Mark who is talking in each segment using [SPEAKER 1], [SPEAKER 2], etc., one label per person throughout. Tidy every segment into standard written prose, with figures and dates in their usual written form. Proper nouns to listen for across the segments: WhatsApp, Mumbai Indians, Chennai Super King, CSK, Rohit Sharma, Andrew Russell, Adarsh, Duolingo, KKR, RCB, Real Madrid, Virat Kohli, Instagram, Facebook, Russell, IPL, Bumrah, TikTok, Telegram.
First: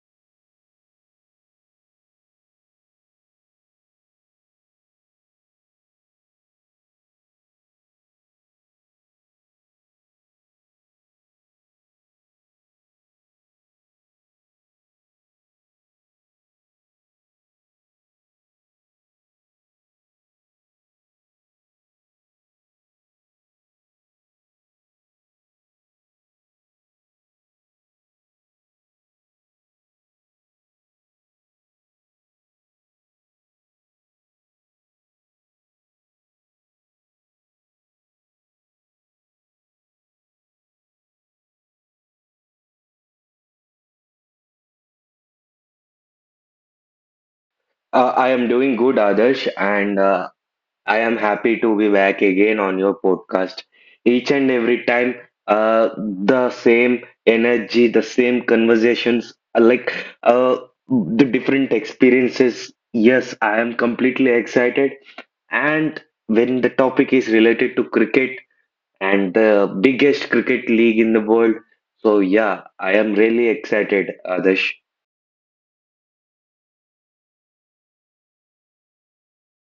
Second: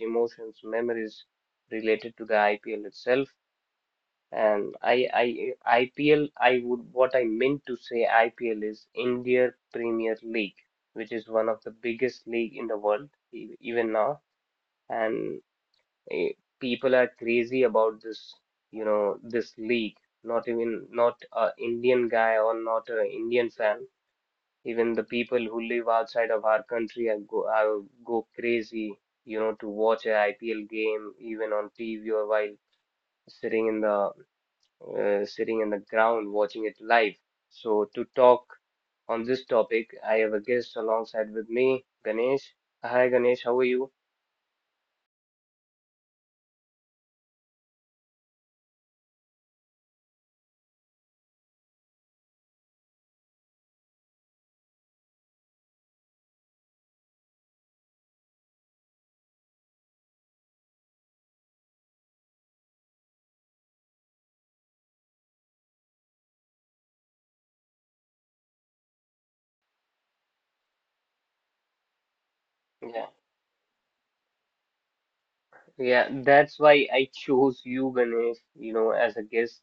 [SPEAKER 1] emotions, memories related to the IPL itself. And I, IPL, I would, what I meant to say, IPL is India Premier League, which is one of the biggest league in the world, even now. And eh, People are crazy about this, this league. Not even, not a Indian guy or not a Indian fan. Even the people who live outside of our country are go crazy, you know, to watch a IPL game, even on TV or while sitting in the sitting on the ground watching it live. So to talk on this topic, I have a guest alongside with me, Ganesh. Hi Ganesh, how are you?
[SPEAKER 2] I am doing good, Adarsh, and I am happy to be back again on your podcast. Each and every time, the same energy, the same conversations, uh, the different experiences. Yes, I am completely excited. And when the topic is related to cricket and the biggest cricket league in the world, so yeah, I
[SPEAKER 1] Yeah,
[SPEAKER 2] am really excited, Adarsh.
[SPEAKER 1] yeah, that's why I chose you, Ganesh, you know, as a guest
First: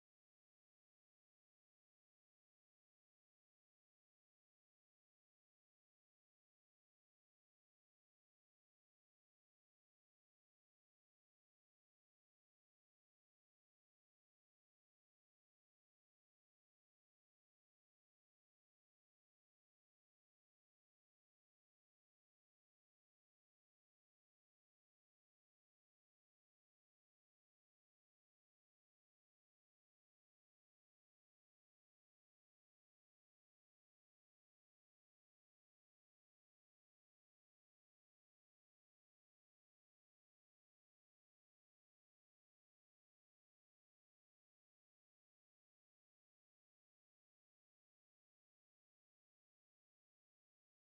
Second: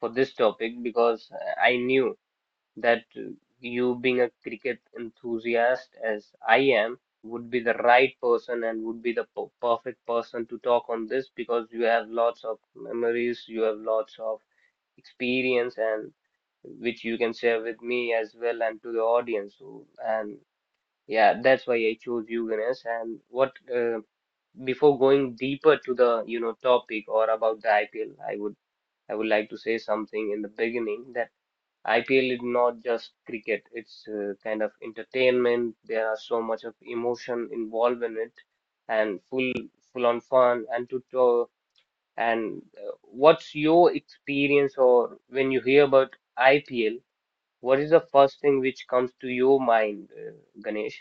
[SPEAKER 1] for this topic because I knew that you being a cricket enthusiast as I am would be the right person and would be the perfect person to talk on this because you have lots of memories, you have lots of experience, and which you can share with me as well and to the audience. So, and yeah, that's why I chose you, Ganesh. And what before going deeper to the you know topic or about the IPL, I would like to say something in the beginning that IPL is not just cricket. It's kind of entertainment. There are so much of emotion involved in it, and full on fun and to and what's your experience or when you hear about IPL? What is the first thing which comes to your mind, Ganesh?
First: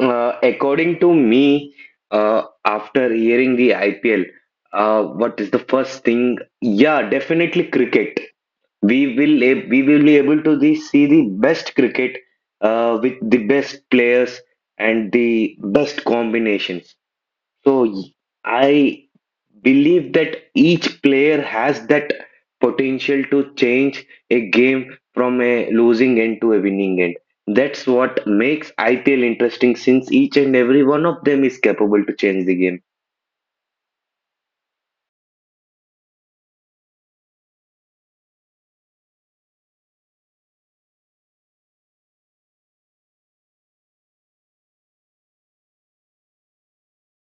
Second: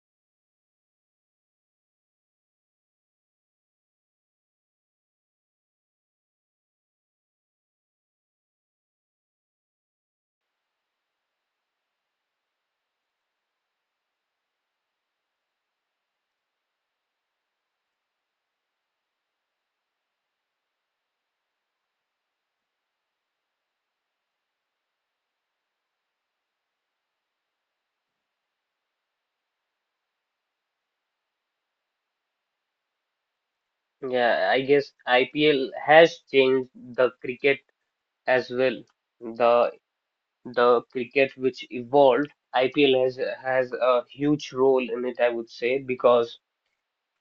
[SPEAKER 2] According to me, after hearing the IPL, what is the first thing? Yeah, definitely cricket. We will be able to see the best cricket with the best players and the best combinations. So y- I believe that each player has that potential to change a game from a losing end to a winning end. That's what makes IPL interesting, since each and every one of them is capable to change the game.
[SPEAKER 1] Yeah, I guess IPL has changed the cricket as well. The the cricket which evolved, IPL has a huge role in it, I would say, because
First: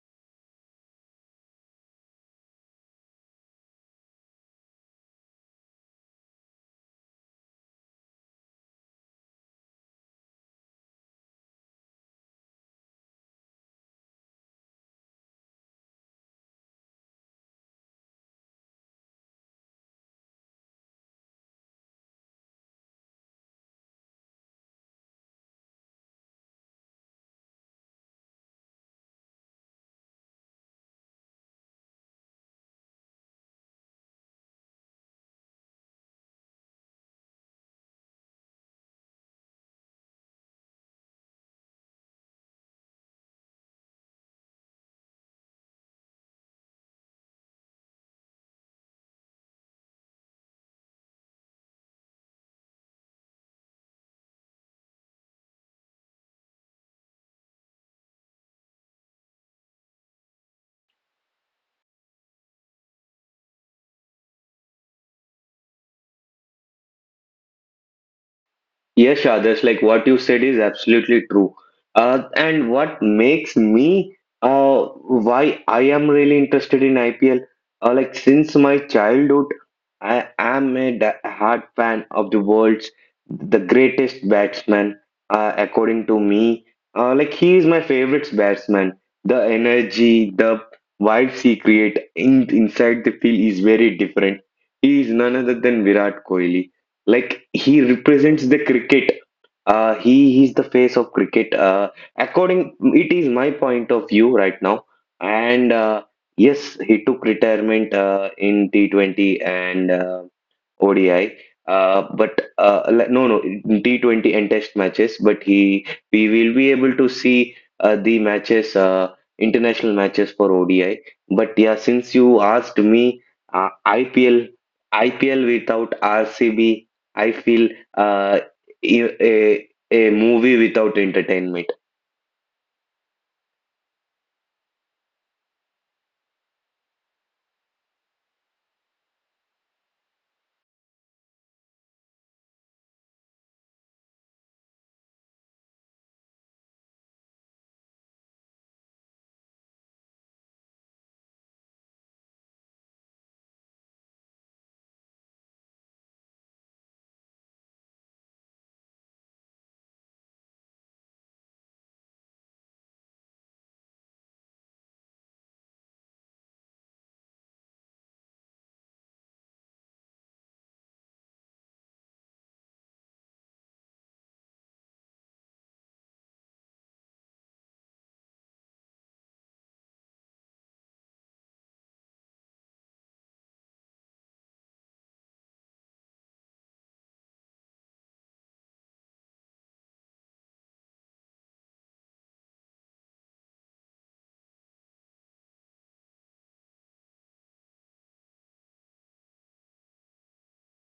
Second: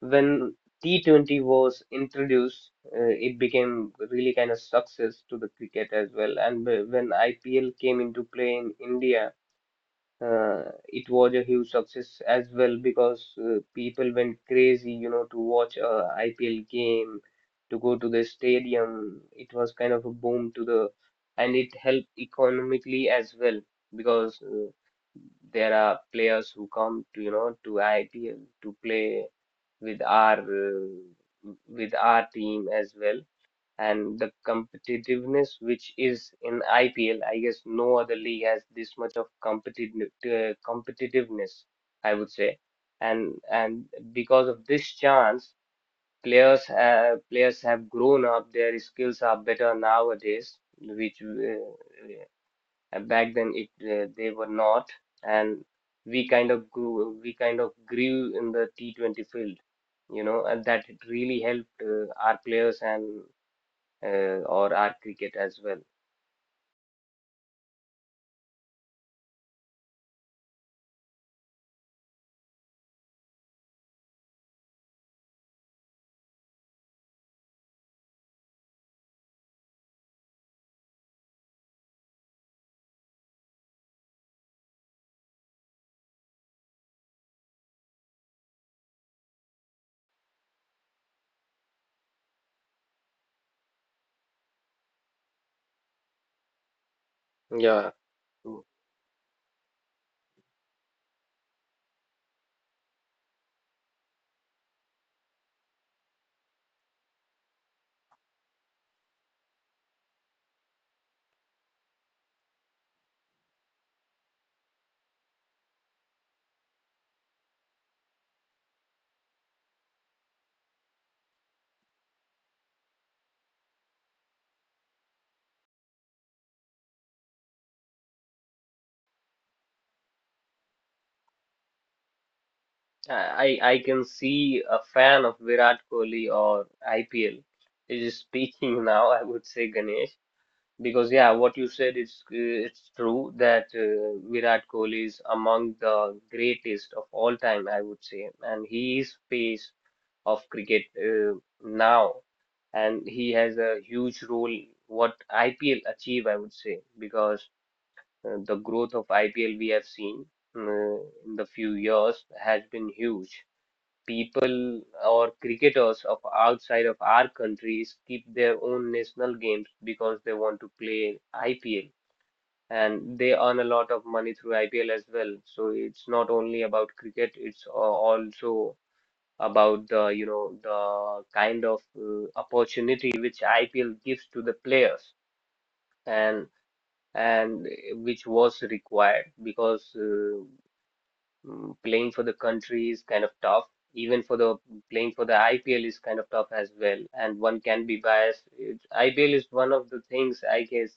[SPEAKER 1] when T20 was introduced, it became really kind of success to the cricket as well. And when IPL came into play in India, it was a huge success as well because people went crazy, you know, to watch a IPL game, to go to the stadium. It was kind of a boom to the, and it helped economically as well because there are players who come to, you know, to IPL to play with our team as well and the competitiveness which is in IPL, I guess no other league has this much of competitiveness, I would say, and because of this chance, players have grown up, their skills are better nowadays, which back then it they were not, and we kind of grew in the T20 field you know and that it really helped our players and uh, or our cricket as well.
[SPEAKER 2] Yes, Adarsh, like what you said is absolutely true. And what makes me uh, why I am really interested in IPL, like since my childhood, I am a hard fan of the world's the greatest batsman, according to me. He is my favorite batsman. The energy, the vibes he create inside the field is very different. He is none other than Virat Kohli. Like, he
[SPEAKER 1] Yeah.
[SPEAKER 2] represents the
[SPEAKER 1] Mm.
[SPEAKER 2] cricket. He is the face of cricket, according — it is my point of view right now. And yes, he took retirement in T20 and ODI. But no, no, T20 and test matches. We will be able to see the matches, international matches for ODI. But yeah, since you asked me, uh, IPL, IPL without RCB, I feel uh, a, a movie without entertainment.
[SPEAKER 1] I can see a fan of Virat Kohli or IPL is speaking now, I would say Ganesh, because yeah, what you said is it's true that Virat Kohli is among the greatest of all time, I would say, and he is face of cricket now, and he has a huge role what IPL achieve, I would say, because the growth of IPL we have seen uh, in the few years has been huge. People or cricketers of outside of our countries keep their own national games because they want to play IPL and they earn a lot of money through IPL as well. So it's not only about cricket, it's also about the, you know, the kind of opportunity which IPL gives to the players. And and Which was required because playing for the country is kind of tough. Even for the Playing for the IPL is kind of tough as well, and one can be biased. It's, IPL is one of the things I guess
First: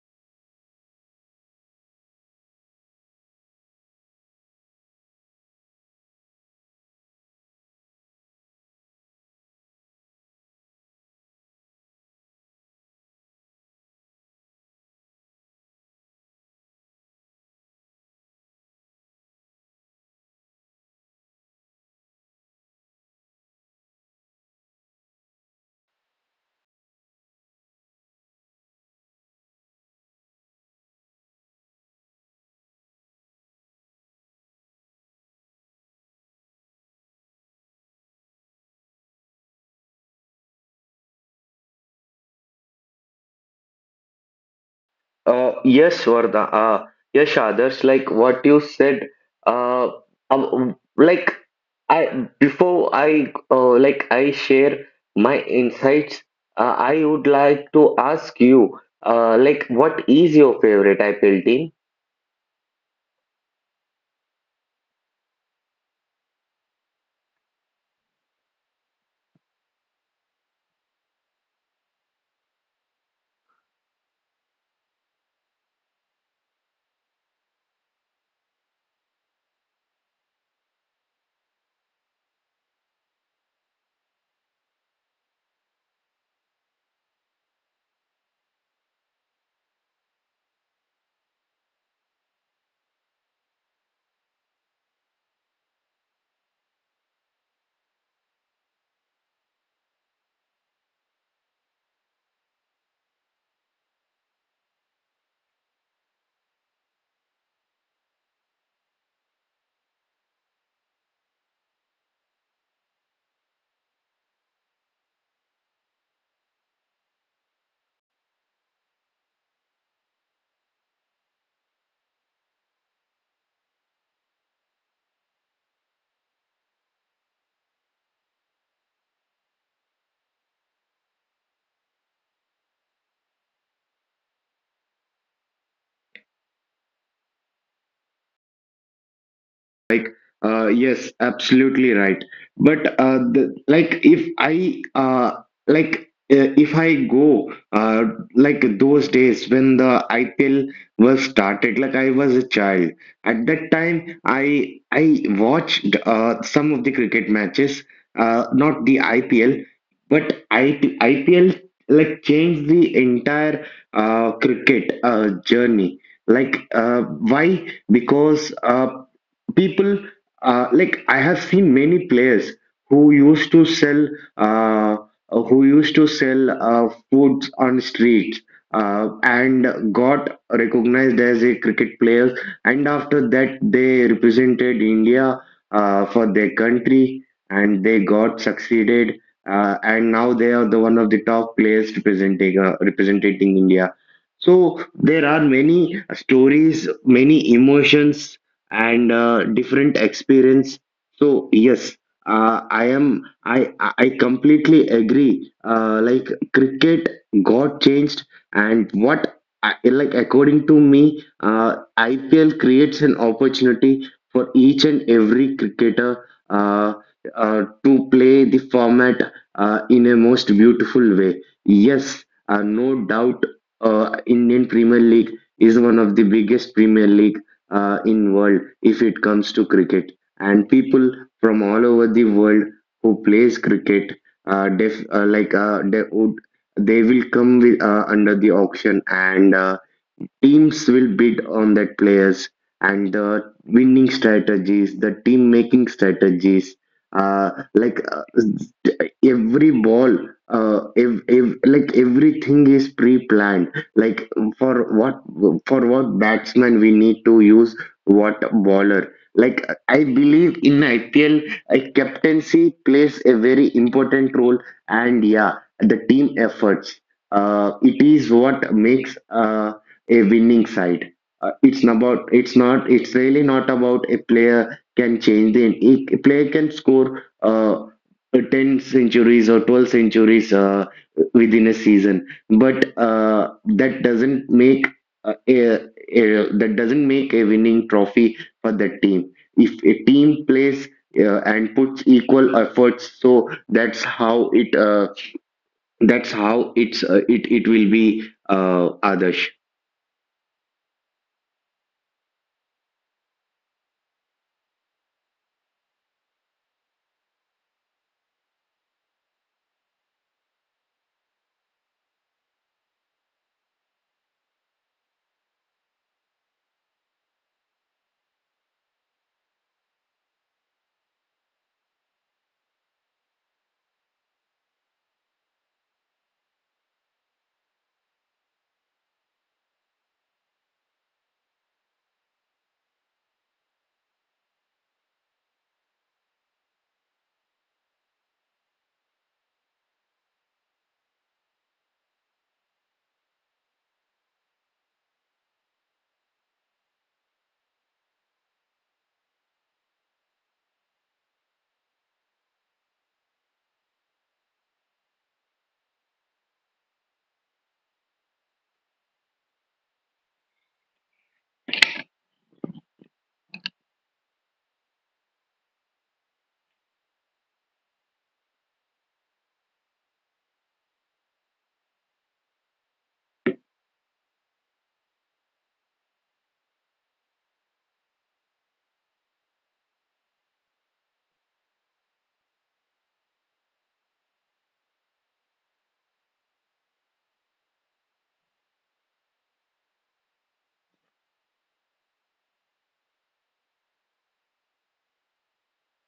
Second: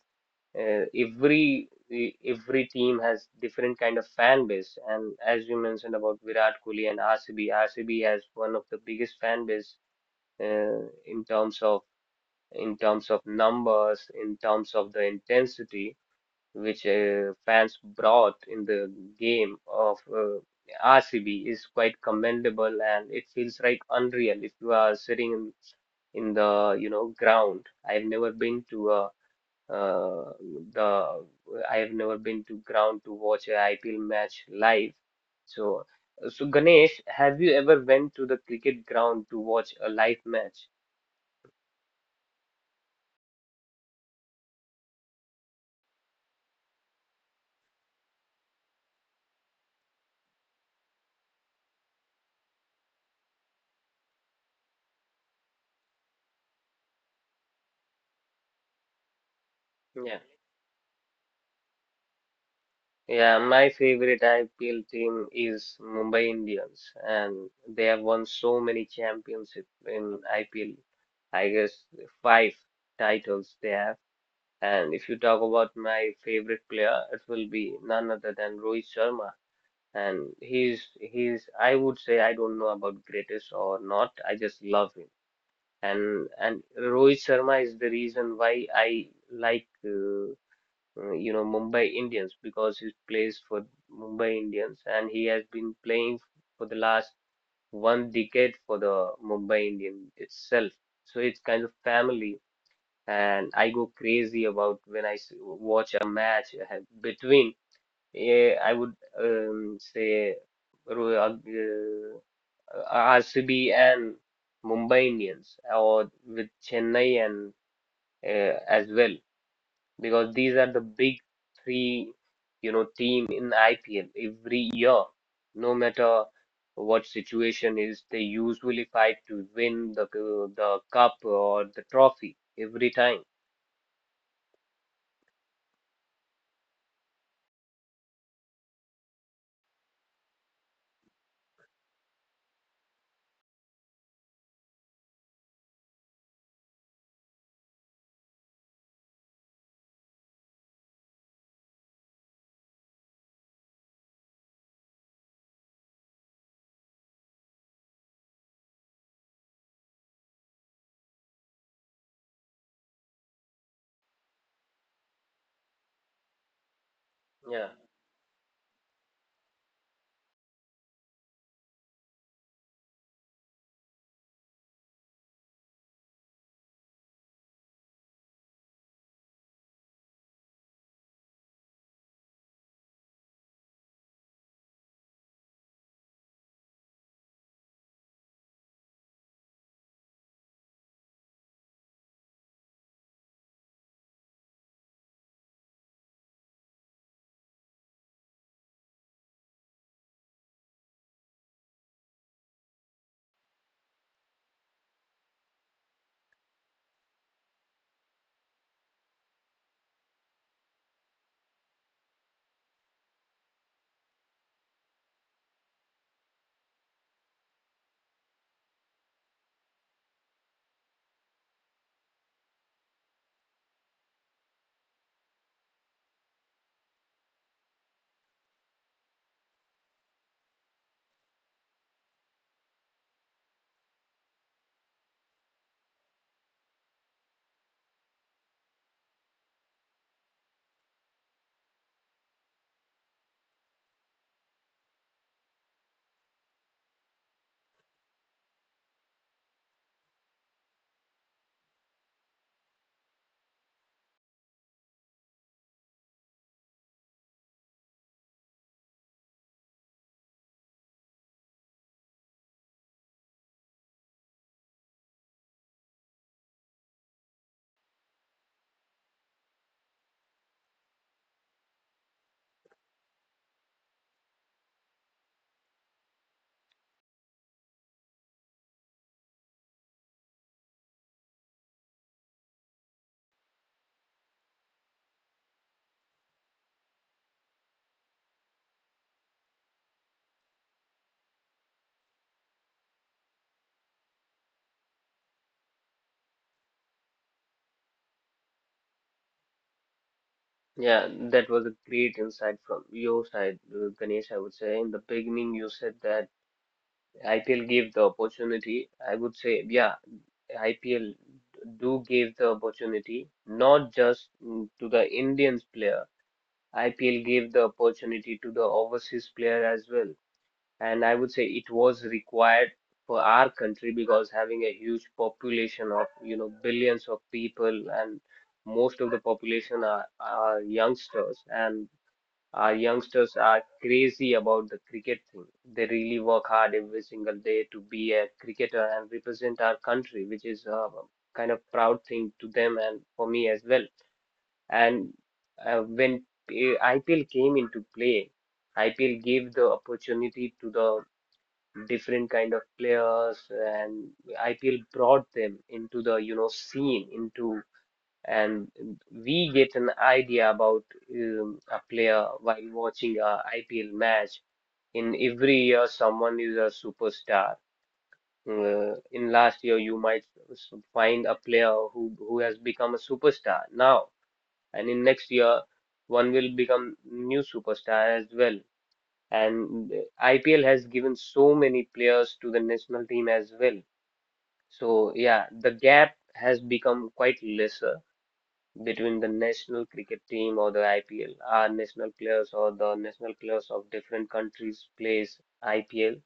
[SPEAKER 1] every every team has different kind of fan base, and as you mentioned about Virat Kohli and RCB, RCB has one of the biggest fan base uh, in terms of in terms of numbers, in terms of the intensity which fans brought in the game of RCB is quite commendable and it feels like unreal if you are in the you know ground. I've never been to a uh, the I have never been to ground to watch a IPL match live. So so Ganesh, have you ever went to the cricket ground to watch a live match?
[SPEAKER 2] Yes, Vardha. Yes, others, like what you said. Uh, um, like I share my insights. I would like to ask you, what
[SPEAKER 1] Yeah.
[SPEAKER 2] is your favorite IPL team?
[SPEAKER 1] Yeah, my favorite IPL team is Mumbai Indians, and they have won so many championships in IPL. I guess five titles they have. And if you talk about my favorite player, it will be none other than Rohit Sharma. And he's I would say I don't know about greatest or not. I just love him. And Rohit Sharma is the reason why I like you know Mumbai Indians because he plays for Mumbai Indians and he has been playing for the last one decade for the Mumbai Indian itself. So it's kind of family, and I go crazy about when watch a match between. Eh, I would say Ro- RCB and Mumbai Indians, or with Chennai and as well because these are the big three, you know, team in IPL every year. No matter what situation is, they usually fight to win the cup or the trophy every time.
[SPEAKER 2] Like, yes, absolutely right. But if I go those days when the IPL was started, like I was a child. At that time, I watched some of the cricket matches, not the IPL, but I, IPL like changed the entire cricket journey. Like, uh,
[SPEAKER 1] Yeah,
[SPEAKER 2] why? Because people I have seen many players who used to sell uh, who used to sell foods on streets, and got recognized as a cricket player, and after that they represented India for their country, and they got succeeded. And now they are the one of the top players representing India. So there are many stories, many emotions, and different experience. So yes, I am I completely agree, uh, like cricket got changed. And I, like, according to me, uh, ipl creates an opportunity for each and every cricketer uh, to play the format in a most beautiful way. Yes, no doubt, uh, Indian Premier League is one of the biggest premier league in world if it comes to cricket. And people from all over the world who plays cricket, def, like they will come under the auction, and teams will bid on that players, and the winning strategies, the team making strategies. Uh, like uh, every ball, everything is pre-planned. Like, for what for what batsman we need to use what bowler. Like, I believe in IPL, a captaincy plays a very important role, and yeah, the team efforts. It is what makes a winning side. It's really not about — a player can score 10 centuries or 12 centuries within a season, but that doesn't make uh, a, a that doesn't make a winning trophy for that team if a team plays and puts equal efforts. So that's how it will be, others.
[SPEAKER 1] yeah, that was a great insight from your side, Ganesh. I would say in the beginning you said that IPL gave the opportunity. I would say, yeah, IPL do give the opportunity not just to the Indians player. IPL gave the opportunity to the overseas player as well. And I would say it was required for our country because having a huge population of, you know, billions of people and most of the population are youngsters and our youngsters are crazy about the cricket thing. They really work hard every single day to be a cricketer and represent our country, which is a kind of proud thing to them and for me as well. And IPL came into play, IPL gave the opportunity to the different kind of players, and IPL brought them into the you know scene into, and we get an idea about a player while watching a IPL match. In every year, someone is a superstar. In last year, you might find a player who has become a superstar now and in next year one will become new superstar as well. And IPL has given so many players to the national team as well. So yeah, the gap has become quite lesser between the national cricket team or the IPL. Our national players or the national players of different countries plays IPL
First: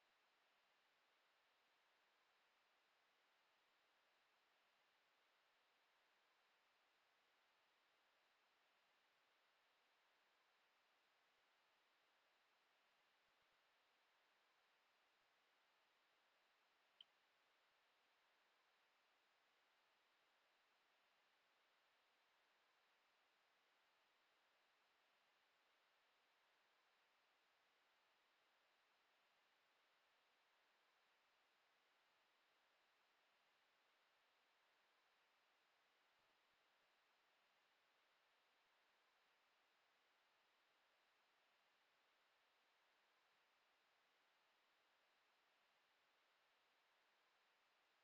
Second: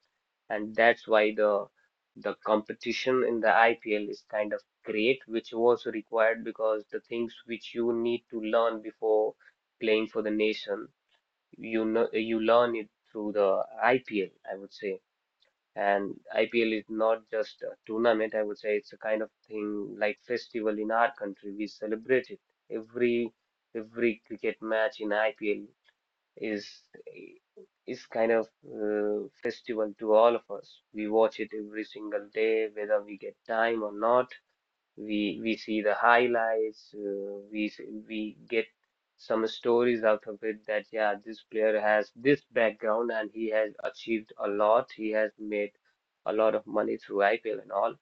[SPEAKER 1] and that's why the competition in the IPL is kind of great, which was required because the things which you need to learn before playing for the nation, you know, you learn it through the IPL, I would say. And IPL is not just a tournament, I would say it's a kind of thing like festival in our country. We celebrate it every every cricket match in IPL is is kind of festival to all of us. We watch it every single day, whether we get time or not. We See the highlights. We Get some stories out of it that yeah, this player has this background and he has achieved a lot. He has made a lot of money through IPL and all,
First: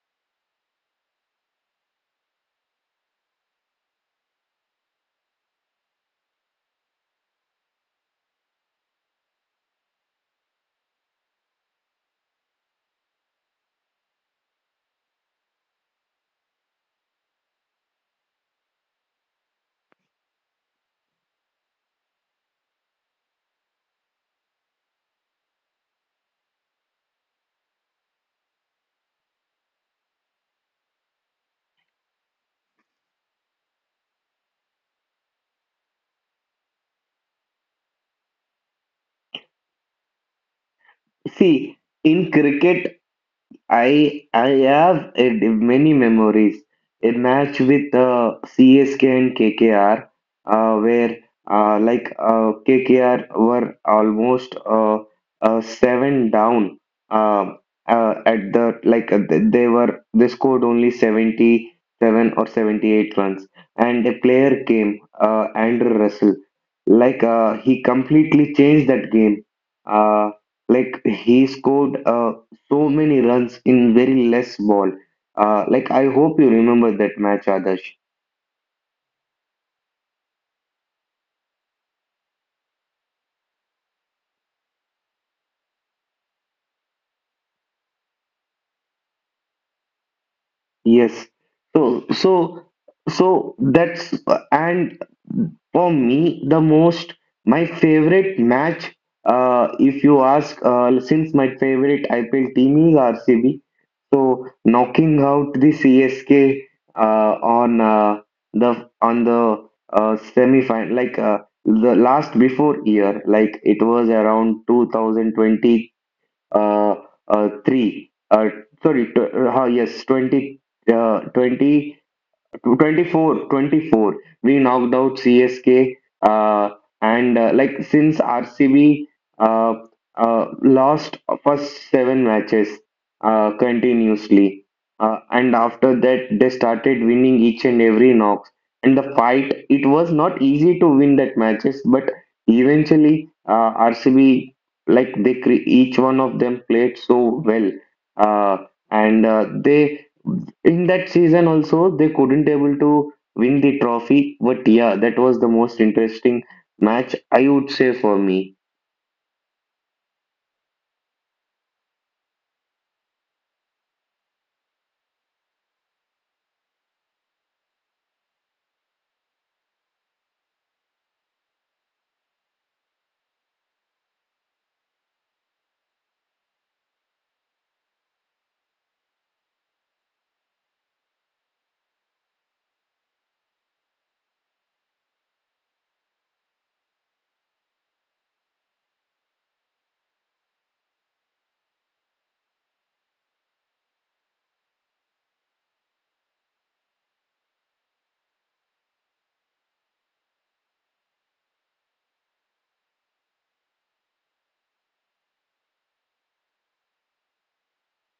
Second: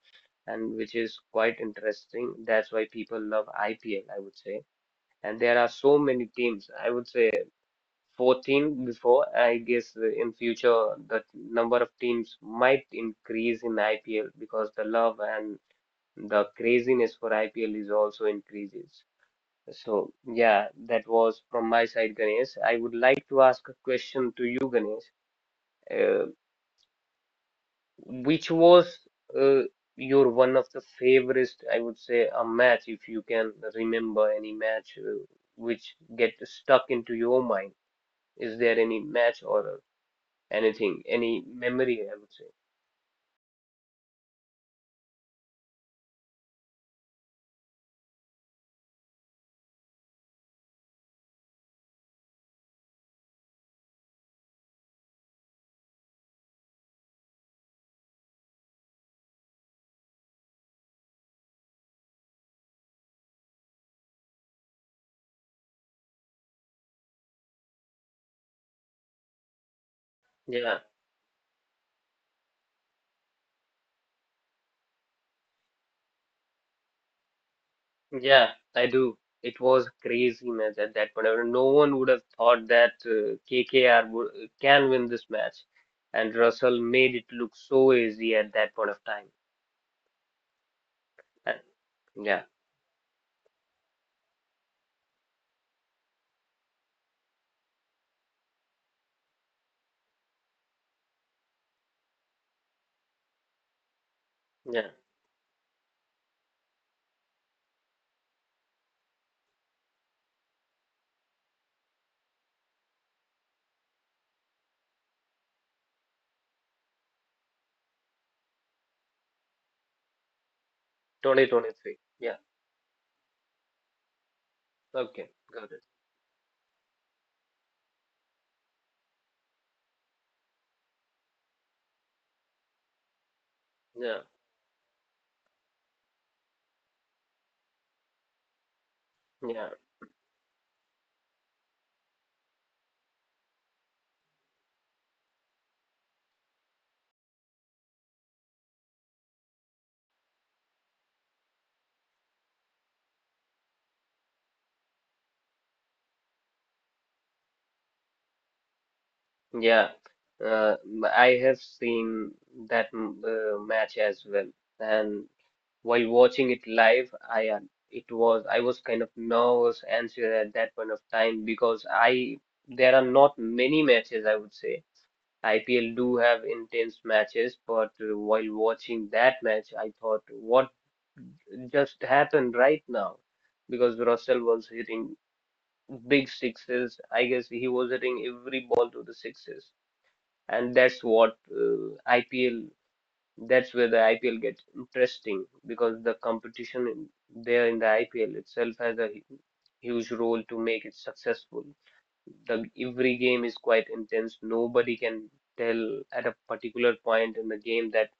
[SPEAKER 1] and which is quite interesting. That's why people love IPL, I would say. And there are so many teams. I would say 14 before. I guess in future the number of teams might increase in IPL because the love and the craziness for IPL is also increases. So yeah, that was from my side, Ganesh. I would like to ask a question to you, Ganesh. Uh, which was uh, your one of the favorite, I would say, a match if you can remember any match which get stuck into your mind? Is there any match or anything, any
[SPEAKER 2] See,
[SPEAKER 1] memory, I
[SPEAKER 2] in
[SPEAKER 1] would say.
[SPEAKER 2] cricket I have many memories. A match with CSK and KKR, where KKR were almost 7 down. Um at the like th- they scored only 77 or 78 runs, and a player came, Andrew Russell. Like, he completely changed that game. Uh,
[SPEAKER 1] Yeah,
[SPEAKER 2] he scored so many runs in very less ball. I hope you remember that match, Adarsh.
[SPEAKER 1] yeah, I do. It was crazy match at that point. I mean, no one would have thought that can win this match, and Russell made it look so easy at that point of time.
[SPEAKER 2] Yes.
[SPEAKER 1] And
[SPEAKER 2] So
[SPEAKER 1] yeah,
[SPEAKER 2] so so that's and for me, the most my favorite match. If you ask, since my favorite IPL team is RCB, so
[SPEAKER 1] yeah,
[SPEAKER 2] knocking out the CSK on the on the semi final, the last before year, it was around 2020, uh, three, yes 20,
[SPEAKER 1] 2023.
[SPEAKER 2] 20
[SPEAKER 1] Yeah,
[SPEAKER 2] 24 24. We knocked out
[SPEAKER 1] okay, got it.
[SPEAKER 2] csk, uh, and like since rcb uh, uh, lost first seven matches
[SPEAKER 1] Yeah,
[SPEAKER 2] continuously, and after that they started winning each and every knocks, and the fight —
[SPEAKER 1] yeah,
[SPEAKER 2] it was not easy to win that matches, but eventually, rcb — each one of them played so well, uh, and they, in that season also, they couldn't able to win the trophy, but yeah, that was the most interesting match, I would say, for me.
[SPEAKER 1] yeah. I have seen that match as well, and While watching it live, I was kind of nervous, anxious at that point of time because I there are not many matches I would say. IPL do have intense matches, but while watching that match, I thought, what just happened right now? Because Russell was hitting big sixes. I guess he was hitting every ball to the sixes, and that's where the IPL gets interesting because there in the IPL itself has a huge role to make it successful. The every game is quite intense. Nobody can tell at a particular point in the game that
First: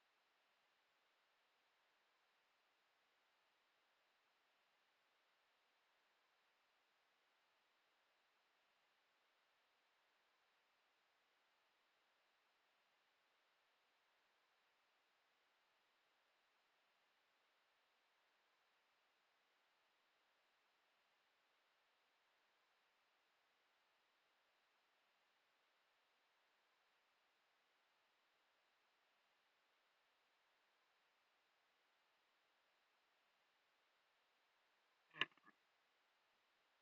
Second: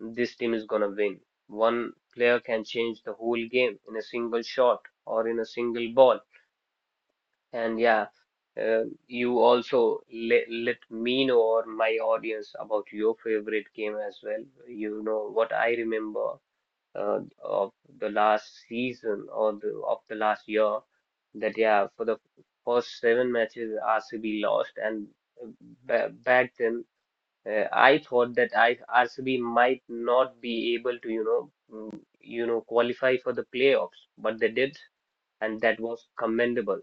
[SPEAKER 1] this team is gonna win. One player can change the whole game in a single shot or in a single ball. And yeah, you also let me know or my audience about your favorite game as well. You know what I remember of the last season or the last year that yeah, for the first 7 matches RCB lost, and uh, ba back then, I thought that I RCB might not be able to, you know, qualify for the playoffs, but they did, and that was commendable.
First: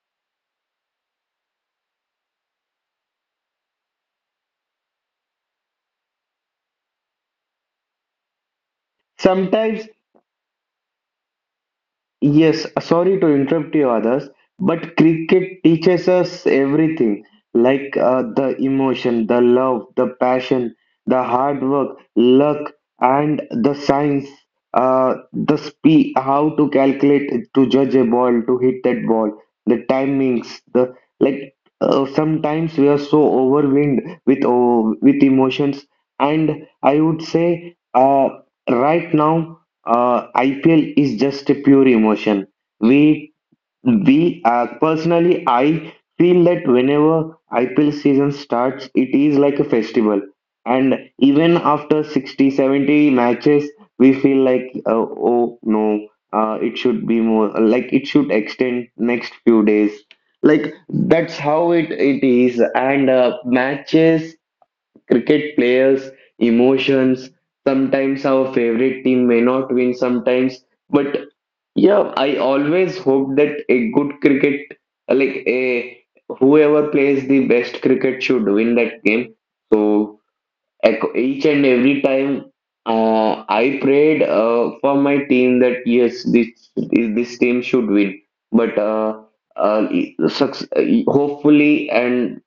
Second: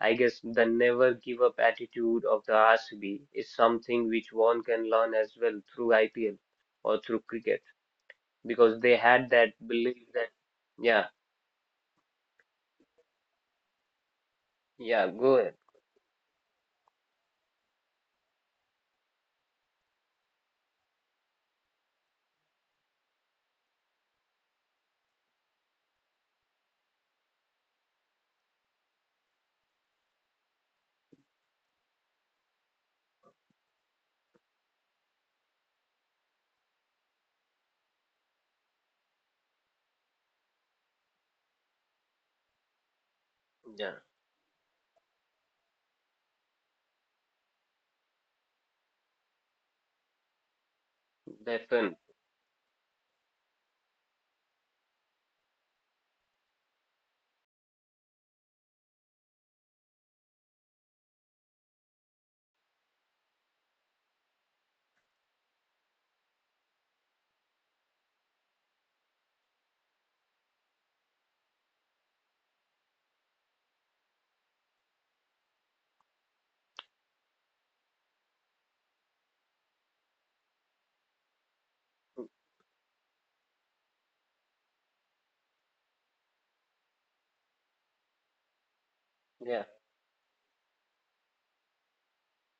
[SPEAKER 1] I guess the never give up attitude of the RCB is something which one can learn as well through IPL or through cricket because they had that
[SPEAKER 2] Sometimes
[SPEAKER 1] belief that yeah.
[SPEAKER 2] Yes, sorry to interrupt you, others, but
[SPEAKER 1] Yeah, go ahead.
[SPEAKER 2] cricket teaches us everything. Like, the emotion, the love, the passion, the hard work, luck, and the science, the speed, how to calculate, to judge a ball, to hit that ball, the timings, the like. Sometimes we are so overwhelmed with emotions, and I would say, right now, IPL is just a pure emotion. We
[SPEAKER 1] Yeah,
[SPEAKER 2] we Personally, I feel that whenever IPL season starts, it is like a festival. And even
[SPEAKER 1] definitely.
[SPEAKER 2] after 60-70 matches, we feel like, oh no, it should extend next few days. Like, that's how it is. And matches, cricket players, emotions. Sometimes our favorite team may not win, sometimes, but yeah, I always hope that a good cricket, like a whoever plays the best cricket should win that game. So each and every time, I prayed for my team that yes, this team should win. but uh,
[SPEAKER 1] Yeah.
[SPEAKER 2] uh, suc- hopefully — and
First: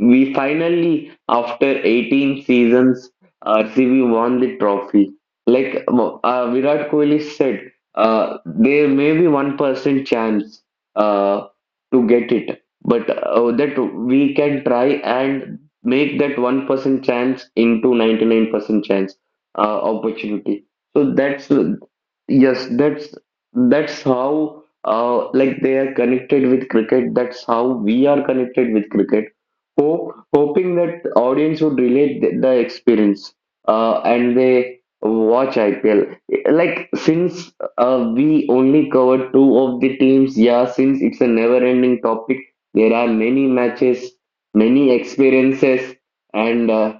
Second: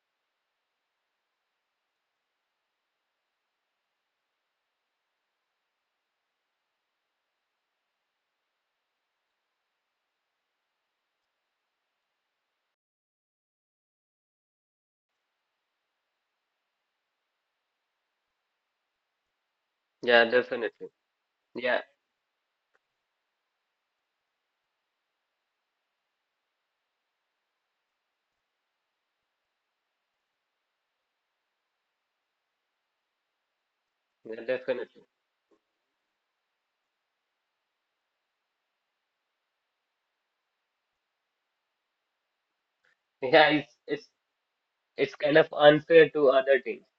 [SPEAKER 2] we finally, after 18 seasons, RCB won the trophy. Like, Virat Kohli said, there may be 1% chance uh, to get it, but that we can try and make that 1% chance into 99% chance
[SPEAKER 1] Yeah,
[SPEAKER 2] opportunity.
[SPEAKER 1] definitely.
[SPEAKER 2] So that's
[SPEAKER 1] Yeah.
[SPEAKER 2] Yes, that's how they are connected with cricket. That's how we are connected with cricket. Hoping that audience would relate the experience, and
[SPEAKER 1] Yeah,
[SPEAKER 2] they
[SPEAKER 1] definitely.
[SPEAKER 2] watch IPL. Since we only covered two of the teams, yeah, since it's a never-ending topic, there are many
[SPEAKER 1] yeah it's it's
[SPEAKER 2] matches, many
[SPEAKER 1] it's kind of
[SPEAKER 2] experiences,
[SPEAKER 1] unfair to other
[SPEAKER 2] and
[SPEAKER 1] teams.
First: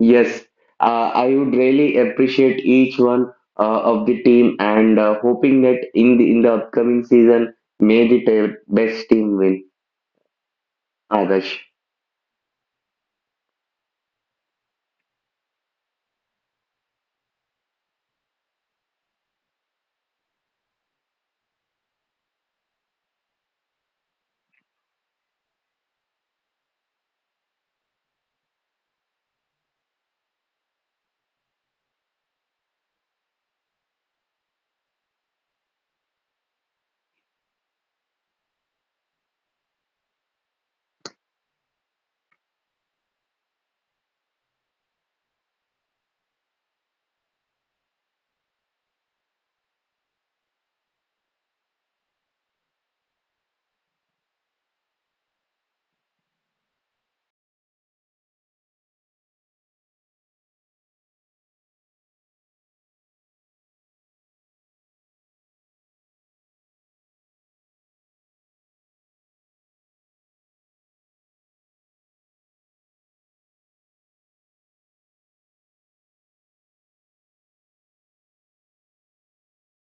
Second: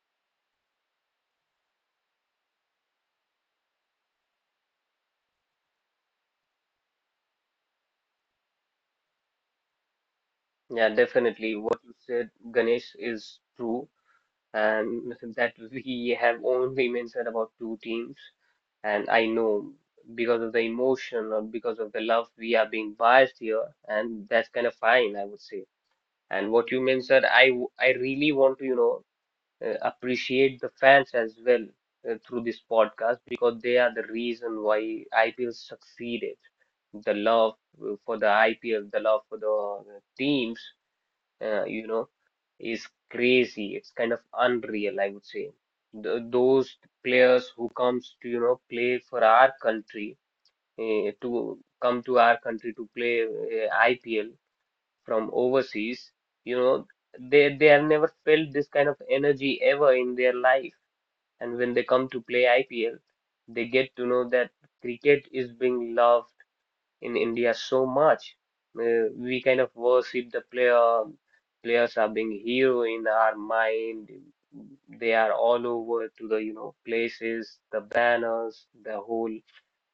[SPEAKER 2] Yes, I would really appreciate each one of the team and hoping that in the upcoming season, may the best team win,
[SPEAKER 1] Yeah, definitely.
[SPEAKER 2] Adarsh.
[SPEAKER 1] What you said, Ganesh, is true, and that we have only mentioned about two teams. And I know because of the emotion or because of the love, we are being biased here, and that's kind of fine, I would say. And what you meant, sir, I really want to, you know, appreciate the fans as well through this podcast because they are the reason why IPL succeeded. The love for the IPL, the love for the teams, you know, is crazy. It's kind of unreal, I would say. Th Those players who comes to, you know, play for our country, to come to our country to play IPL from overseas, you know, they have never felt this kind of energy ever in their life. And when they come to play IPL, they get to know that cricket is being loved in India so much. We kind of worship the player. Players are being hero in our mind. They are all over to the, you know, places, the banners, the whole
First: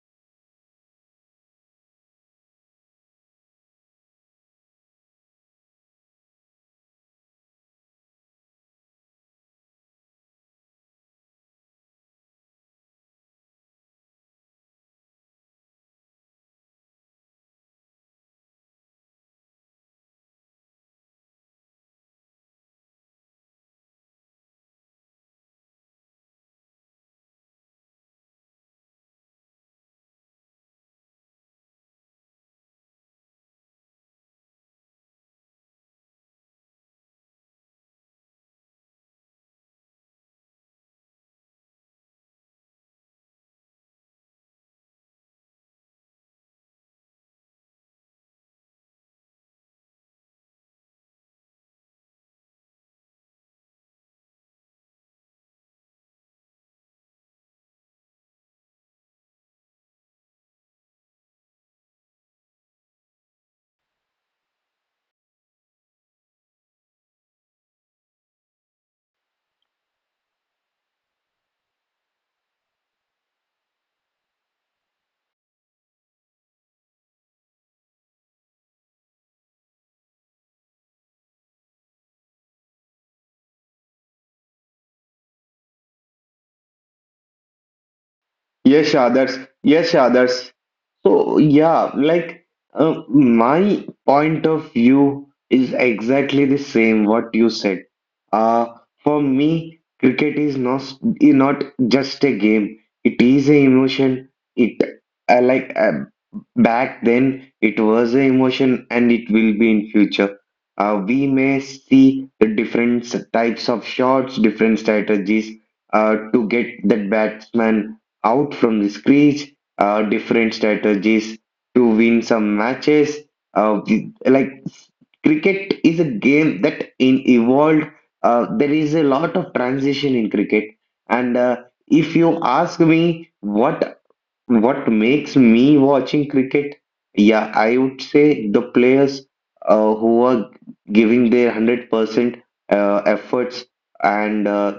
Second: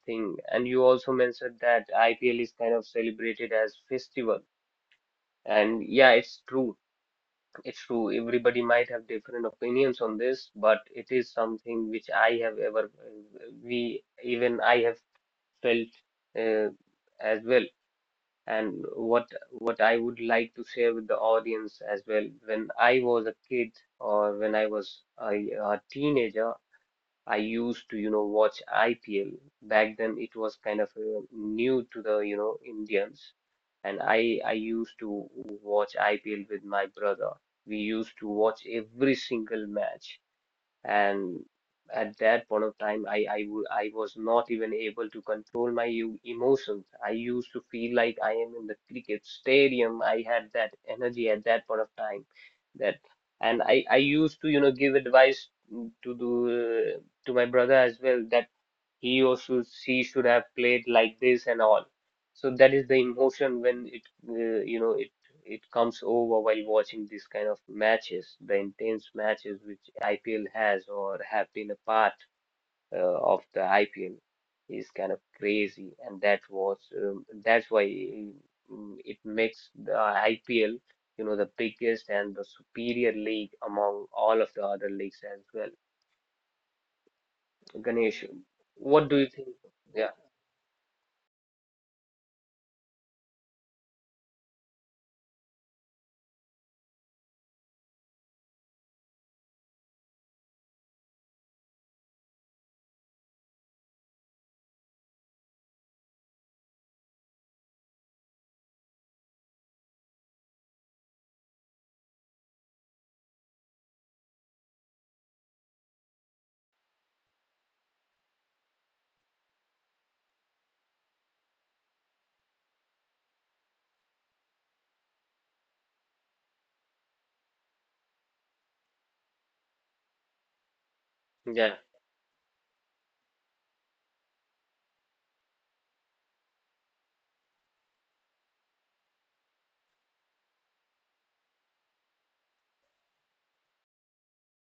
[SPEAKER 1] thing. And you also mentioned that IPL is kind of celebrated as festival. And yeah, it's true. It's true. Everybody might have different opinions on this, but it is something which I have ever, even I have felt uh, as well, and what I would like to share with the audience as well. When I was a kid or when I was a teenager, I used to, you know, watch IPL. Back then, it was kind of new to the, you know, Indians, and I used to watch IPL with my brother. We used to watch every single match, and at that point of time I was not even able to control my emotions. I used to feel like I am in the cricket stadium. I had that energy at that point of time that, and I used to, you know, give advice, to the to my brother as well that he or she should have played like this and all. So that is the emotion when it uh, you know it it comes over while watching this kind of matches, the intense matches which IPL has or have been a part of the IPL is kind of crazy, and that was that's why it makes the IPL, you know, the biggest and the superior league among all of the other leagues as well. Ganesh,
[SPEAKER 2] Yes,
[SPEAKER 1] what do
[SPEAKER 2] Adarsh.
[SPEAKER 1] you think?
[SPEAKER 2] Yes,
[SPEAKER 1] Yeah.
[SPEAKER 2] Adarsh. So, yeah, like my point of view is exactly the same what you said. Uh, for me, cricket is not just a game. It is an emotion. It I like. Back then, it was an emotion, and it will be in future. We may see the different types of shots, different strategies to get that batsman out from the crease, different strategies to win some matches. Uh, we- like Cricket is a game that in evolved. There is a lot of transition in cricket. And
[SPEAKER 1] Yeah.
[SPEAKER 2] if you ask me what makes me watching cricket? Yeah, I would say the players who are giving their 100% efforts, and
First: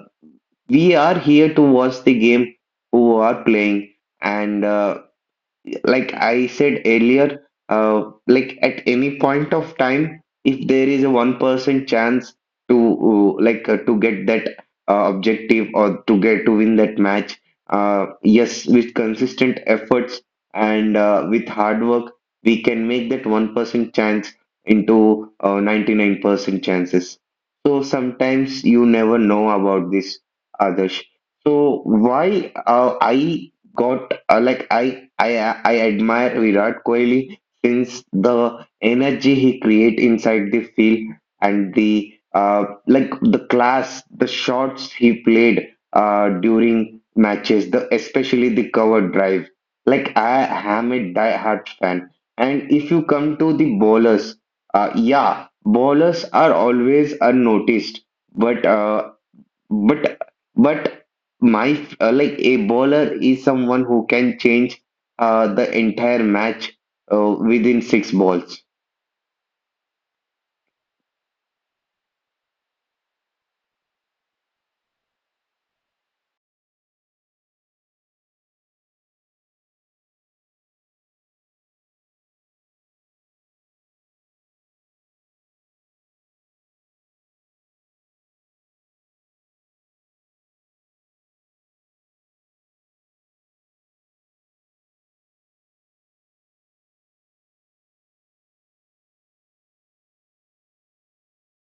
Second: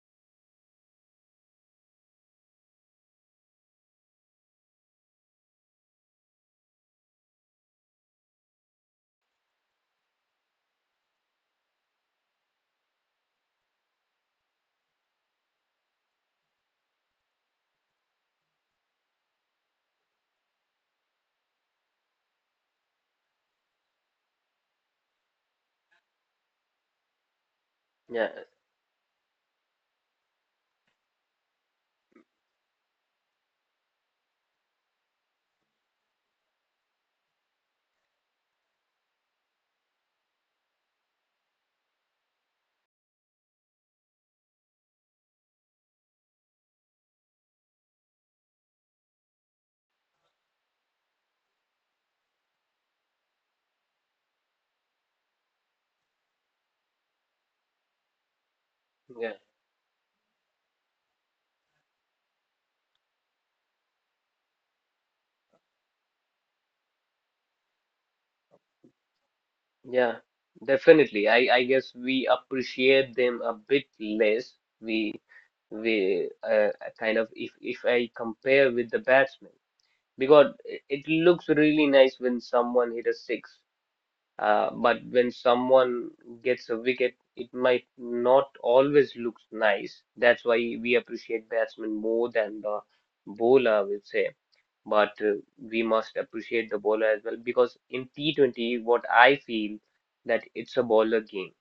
[SPEAKER 2] we are here to watch the game who are playing. And I said earlier, at any point of time, if there is a 1% chance to to get that objective or to get to win that match, yes, with consistent efforts and with hard work, we can make that 1% chance into 99% chances. So
[SPEAKER 1] Yeah,
[SPEAKER 2] sometimes you never know about this, others. So why I got like I admire Virat Kohli since the energy he create inside the field and the class, the shots he played during matches, the especially the cover drive. Like, I am a die-hard fan. And if you come to the bowlers, yeah, bowlers are always unnoticed, but uh,
[SPEAKER 1] yeah,
[SPEAKER 2] but but my like a bowler is someone who can change the entire match within 6 balls.
[SPEAKER 1] yeah, definitely. I guess we appreciate them a bit less. We, we, uh, Kind of, if I compare with the batsman, because it looks really nice when someone hit a six, but when someone gets a wicket, it might not always looks nice. That's why we appreciate batsmen more than the bowler, I would say. But we must appreciate the bowler as well because in T20, what I feel that it's a bowler game.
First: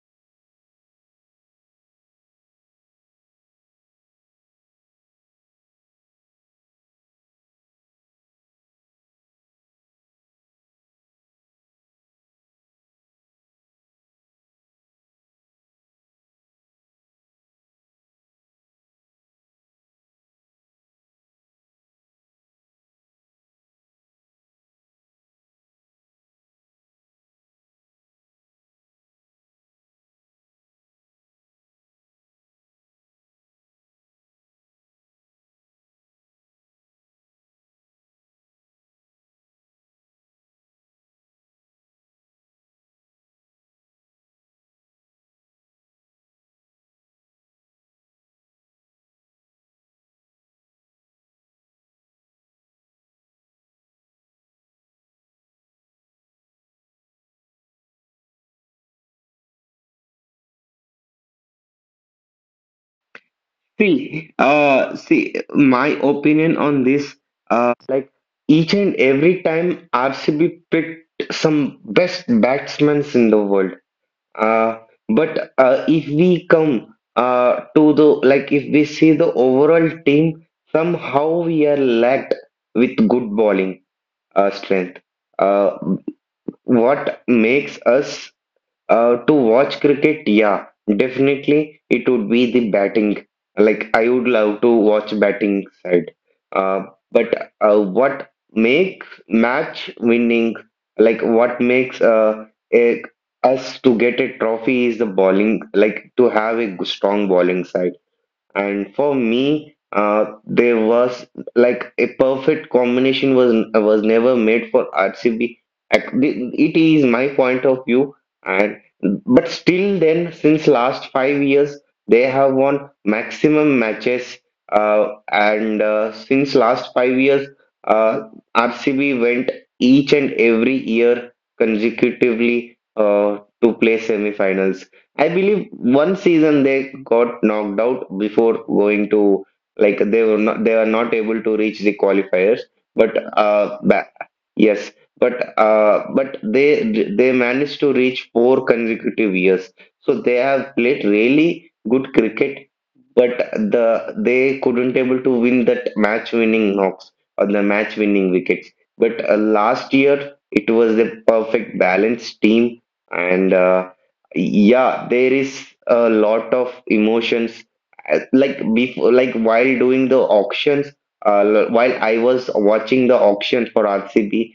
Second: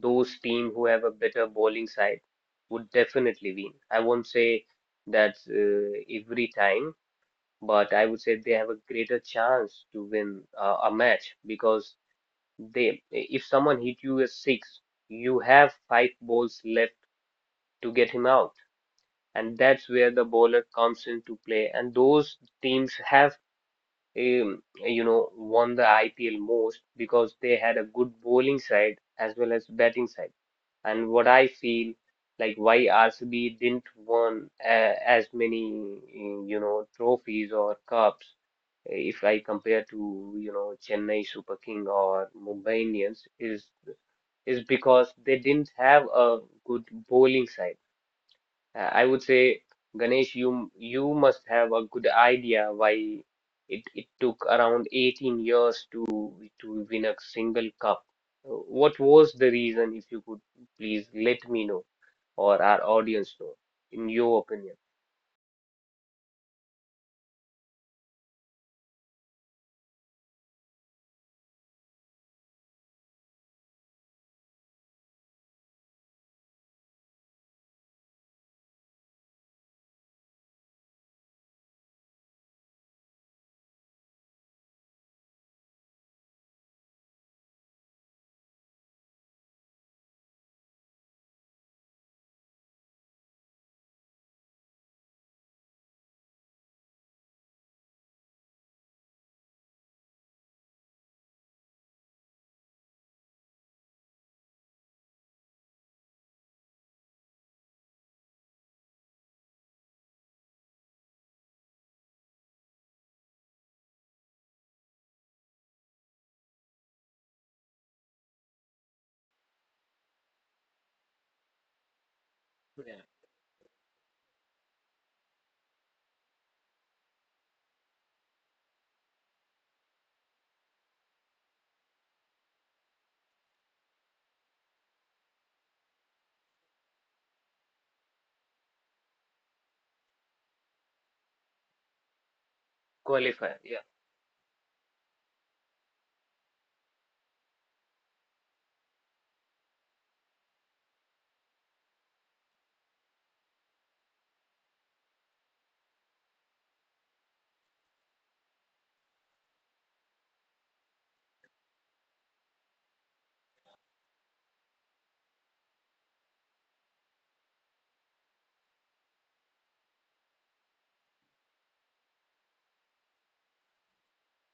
[SPEAKER 1] Those team who have a better bowling side would definitely win. I won't say that every time, but I would say they have a greater chance to win a match because if someone hit you a six, you have 5 balls left to get him out. And that's where the bowler comes into play. And those teams have you know, won the IPL most because they had a good bowling side as well as batting side. And what I feel like why RCB didn't won as many, you know, trophies or cups if I compare to, you know, Chennai Super King or Mumbai Indians is because they didn't have a good bowling side. I would say, Ganesh, you must have a good idea why it took around 18 years to win a single cup. Uh, What was the reason, if you could please let me know or our audience know, in your opinion?
[SPEAKER 2] See, my opinion on this — uh, like each and every time RCB picked some best batsmen in the world. Uh, but if we come to the like if we see the overall team, somehow we are lacked with good bowling strength. Uh, what makes us to watch cricket? Yeah, definitely it would be the batting. Like, I would love to watch batting side. Uh, but what makes match winning? Like, what makes a, us to get a trophy is the bowling. Like, to have a strong bowling side. And for me, there was, like, a perfect combination was never made for RCB. It is my point of view. And but still, then, since last 5 years, they have won
[SPEAKER 1] Yeah,
[SPEAKER 2] maximum matches. And since last 5 years, uh, RCB went each and every year consecutively to play semifinals. I believe one season they got knocked out before going to — they were not able to reach the qualifiers. But
[SPEAKER 1] qualifier.
[SPEAKER 2] uh,
[SPEAKER 1] Yeah.
[SPEAKER 2] ba- yes, but they managed to reach 4 consecutive years. So they have played really good cricket, but they couldn't able to win that match winning knocks or the match winning wickets. But last year it was a perfect balanced team, and yeah, there is a lot of emotions. Like, while doing the auctions, while I was watching the auctions for RCB,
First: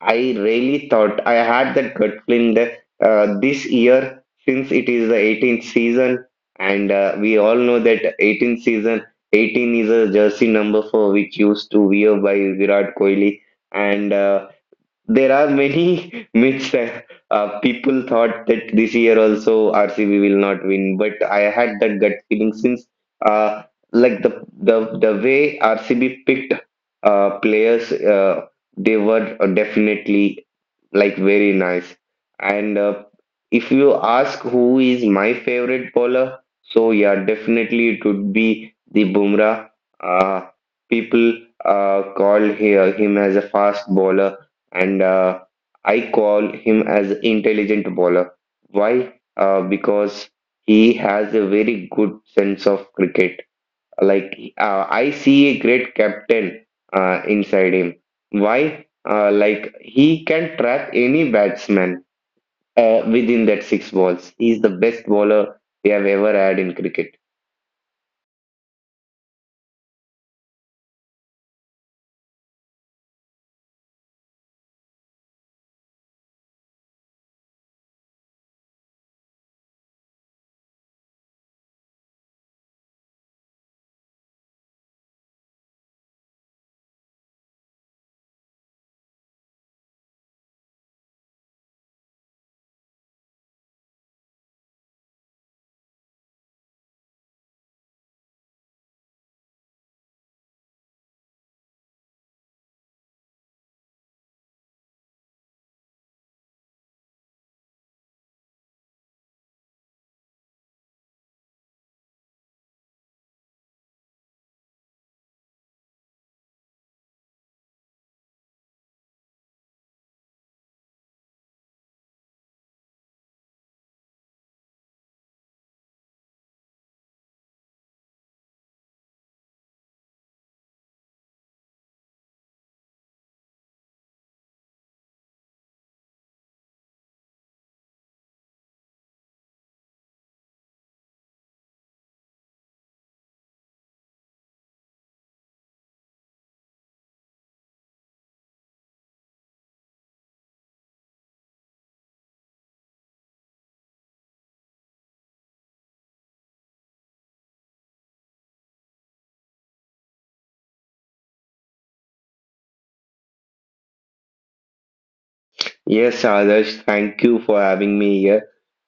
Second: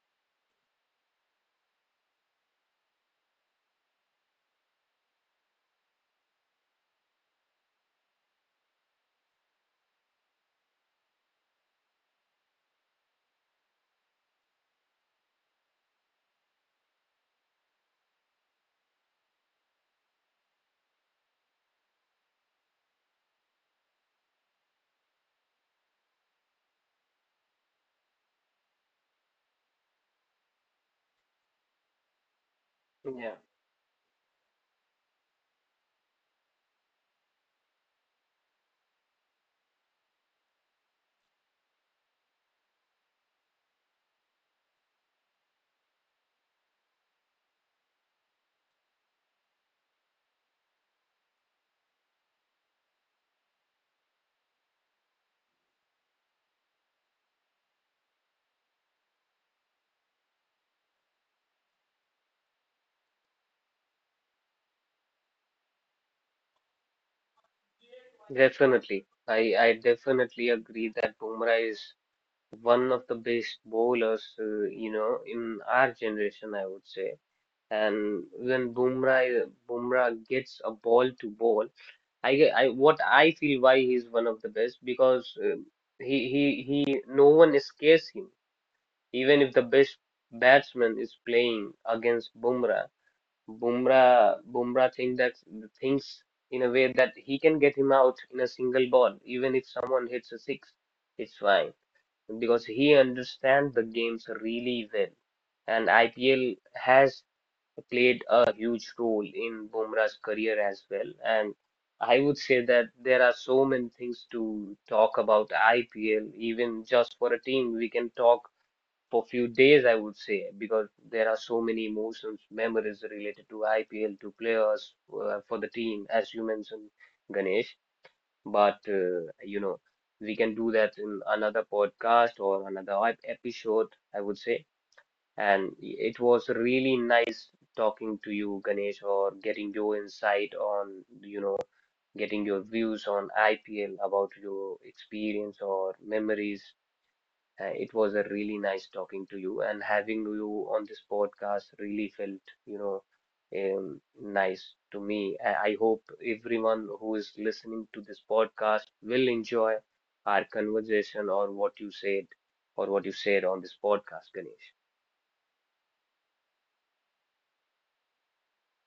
[SPEAKER 2] I really thought — I had that gut feeling that this year, since it is the 18th season, and we all know that 18th season, 18 is a jersey number for which used to wear by Virat Kohli, and there are many myths that people thought that this year also RCB will not win, but I had that gut feeling since uh, the way RCB picked players — they were definitely, like, very nice. And
[SPEAKER 1] Yeah,
[SPEAKER 2] if you ask who is my favorite bowler, so yeah, definitely it would be the Bumrah. Uh, People call him as a fast bowler, and I call him as intelligent bowler. Why? Because he has a very good sense of cricket. Like, I see a great captain inside him. Why? He can trap any batsman within that 6 balls. He's the best bowler we have ever had in cricket.
[SPEAKER 1] definitely. I definitely agree that Bumrah is one of the best bowlers, you know, in our generation, I would say. And when Bumrah gets a ball to ball, I ge- I what I feel why he's one of the best because he no one escapes him even if the best batsman is playing against Bumrah. Bumrah thinks in a way that he can get him out in a single ball, even if someone hits a six, it's fine because he understands the games really well, and IPL has played a huge role in Bumrah's career as well. And I would say that there are so many things to talk about IPL, even just for a team. We can talk for a few days, I would say, because there are so many emotions, memories related to IPL, to players, for the team, as you mentioned, Ganesh. But you know, we can do that in another podcast or another episode, I would say. And it was really nice talking to you, Ganesh, or getting your insight on, you know, getting your views on IPL about your experience or memories. It was a really nice talking to you, and having you on this podcast really felt, you know, nice to me. I hope everyone who is listening to this podcast will enjoy our conversation or what you said on this podcast, Ganesh.
[SPEAKER 2] Yes, Adarsh, thank you for having me here.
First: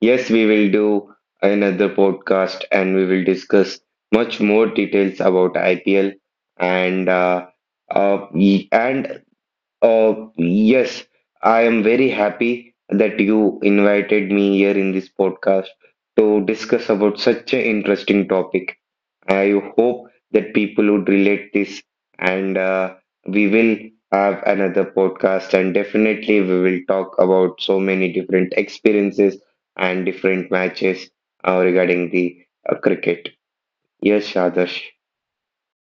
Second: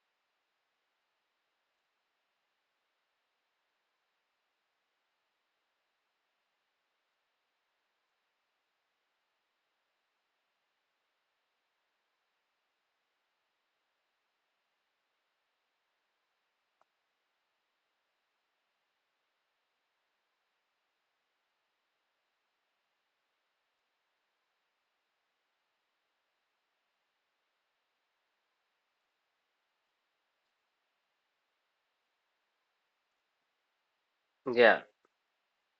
[SPEAKER 2] Yes, we will do another podcast and we will discuss much more details about IPL, and uh, and yes, I am very happy that you invited me here in this podcast to discuss about such an interesting topic. I hope that people would relate this, and we will have another podcast, and definitely we will talk about so many different experiences and different matches regarding the cricket. Yes, Adarsh.
[SPEAKER 1] Yeah.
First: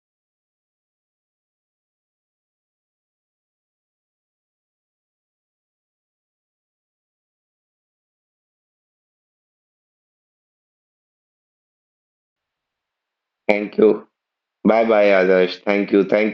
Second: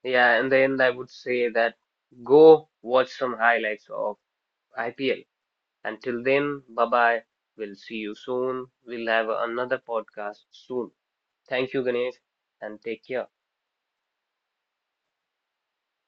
[SPEAKER 1] Yeah, in the end, I would say that go watch some highlights of IPL. Until then, bye bye. We'll see you soon. We'll have another podcast soon. Thank you, Ganesh, and take care.
[SPEAKER 2] Thank you. Bye bye, Adarsh. Thank you. Thank you.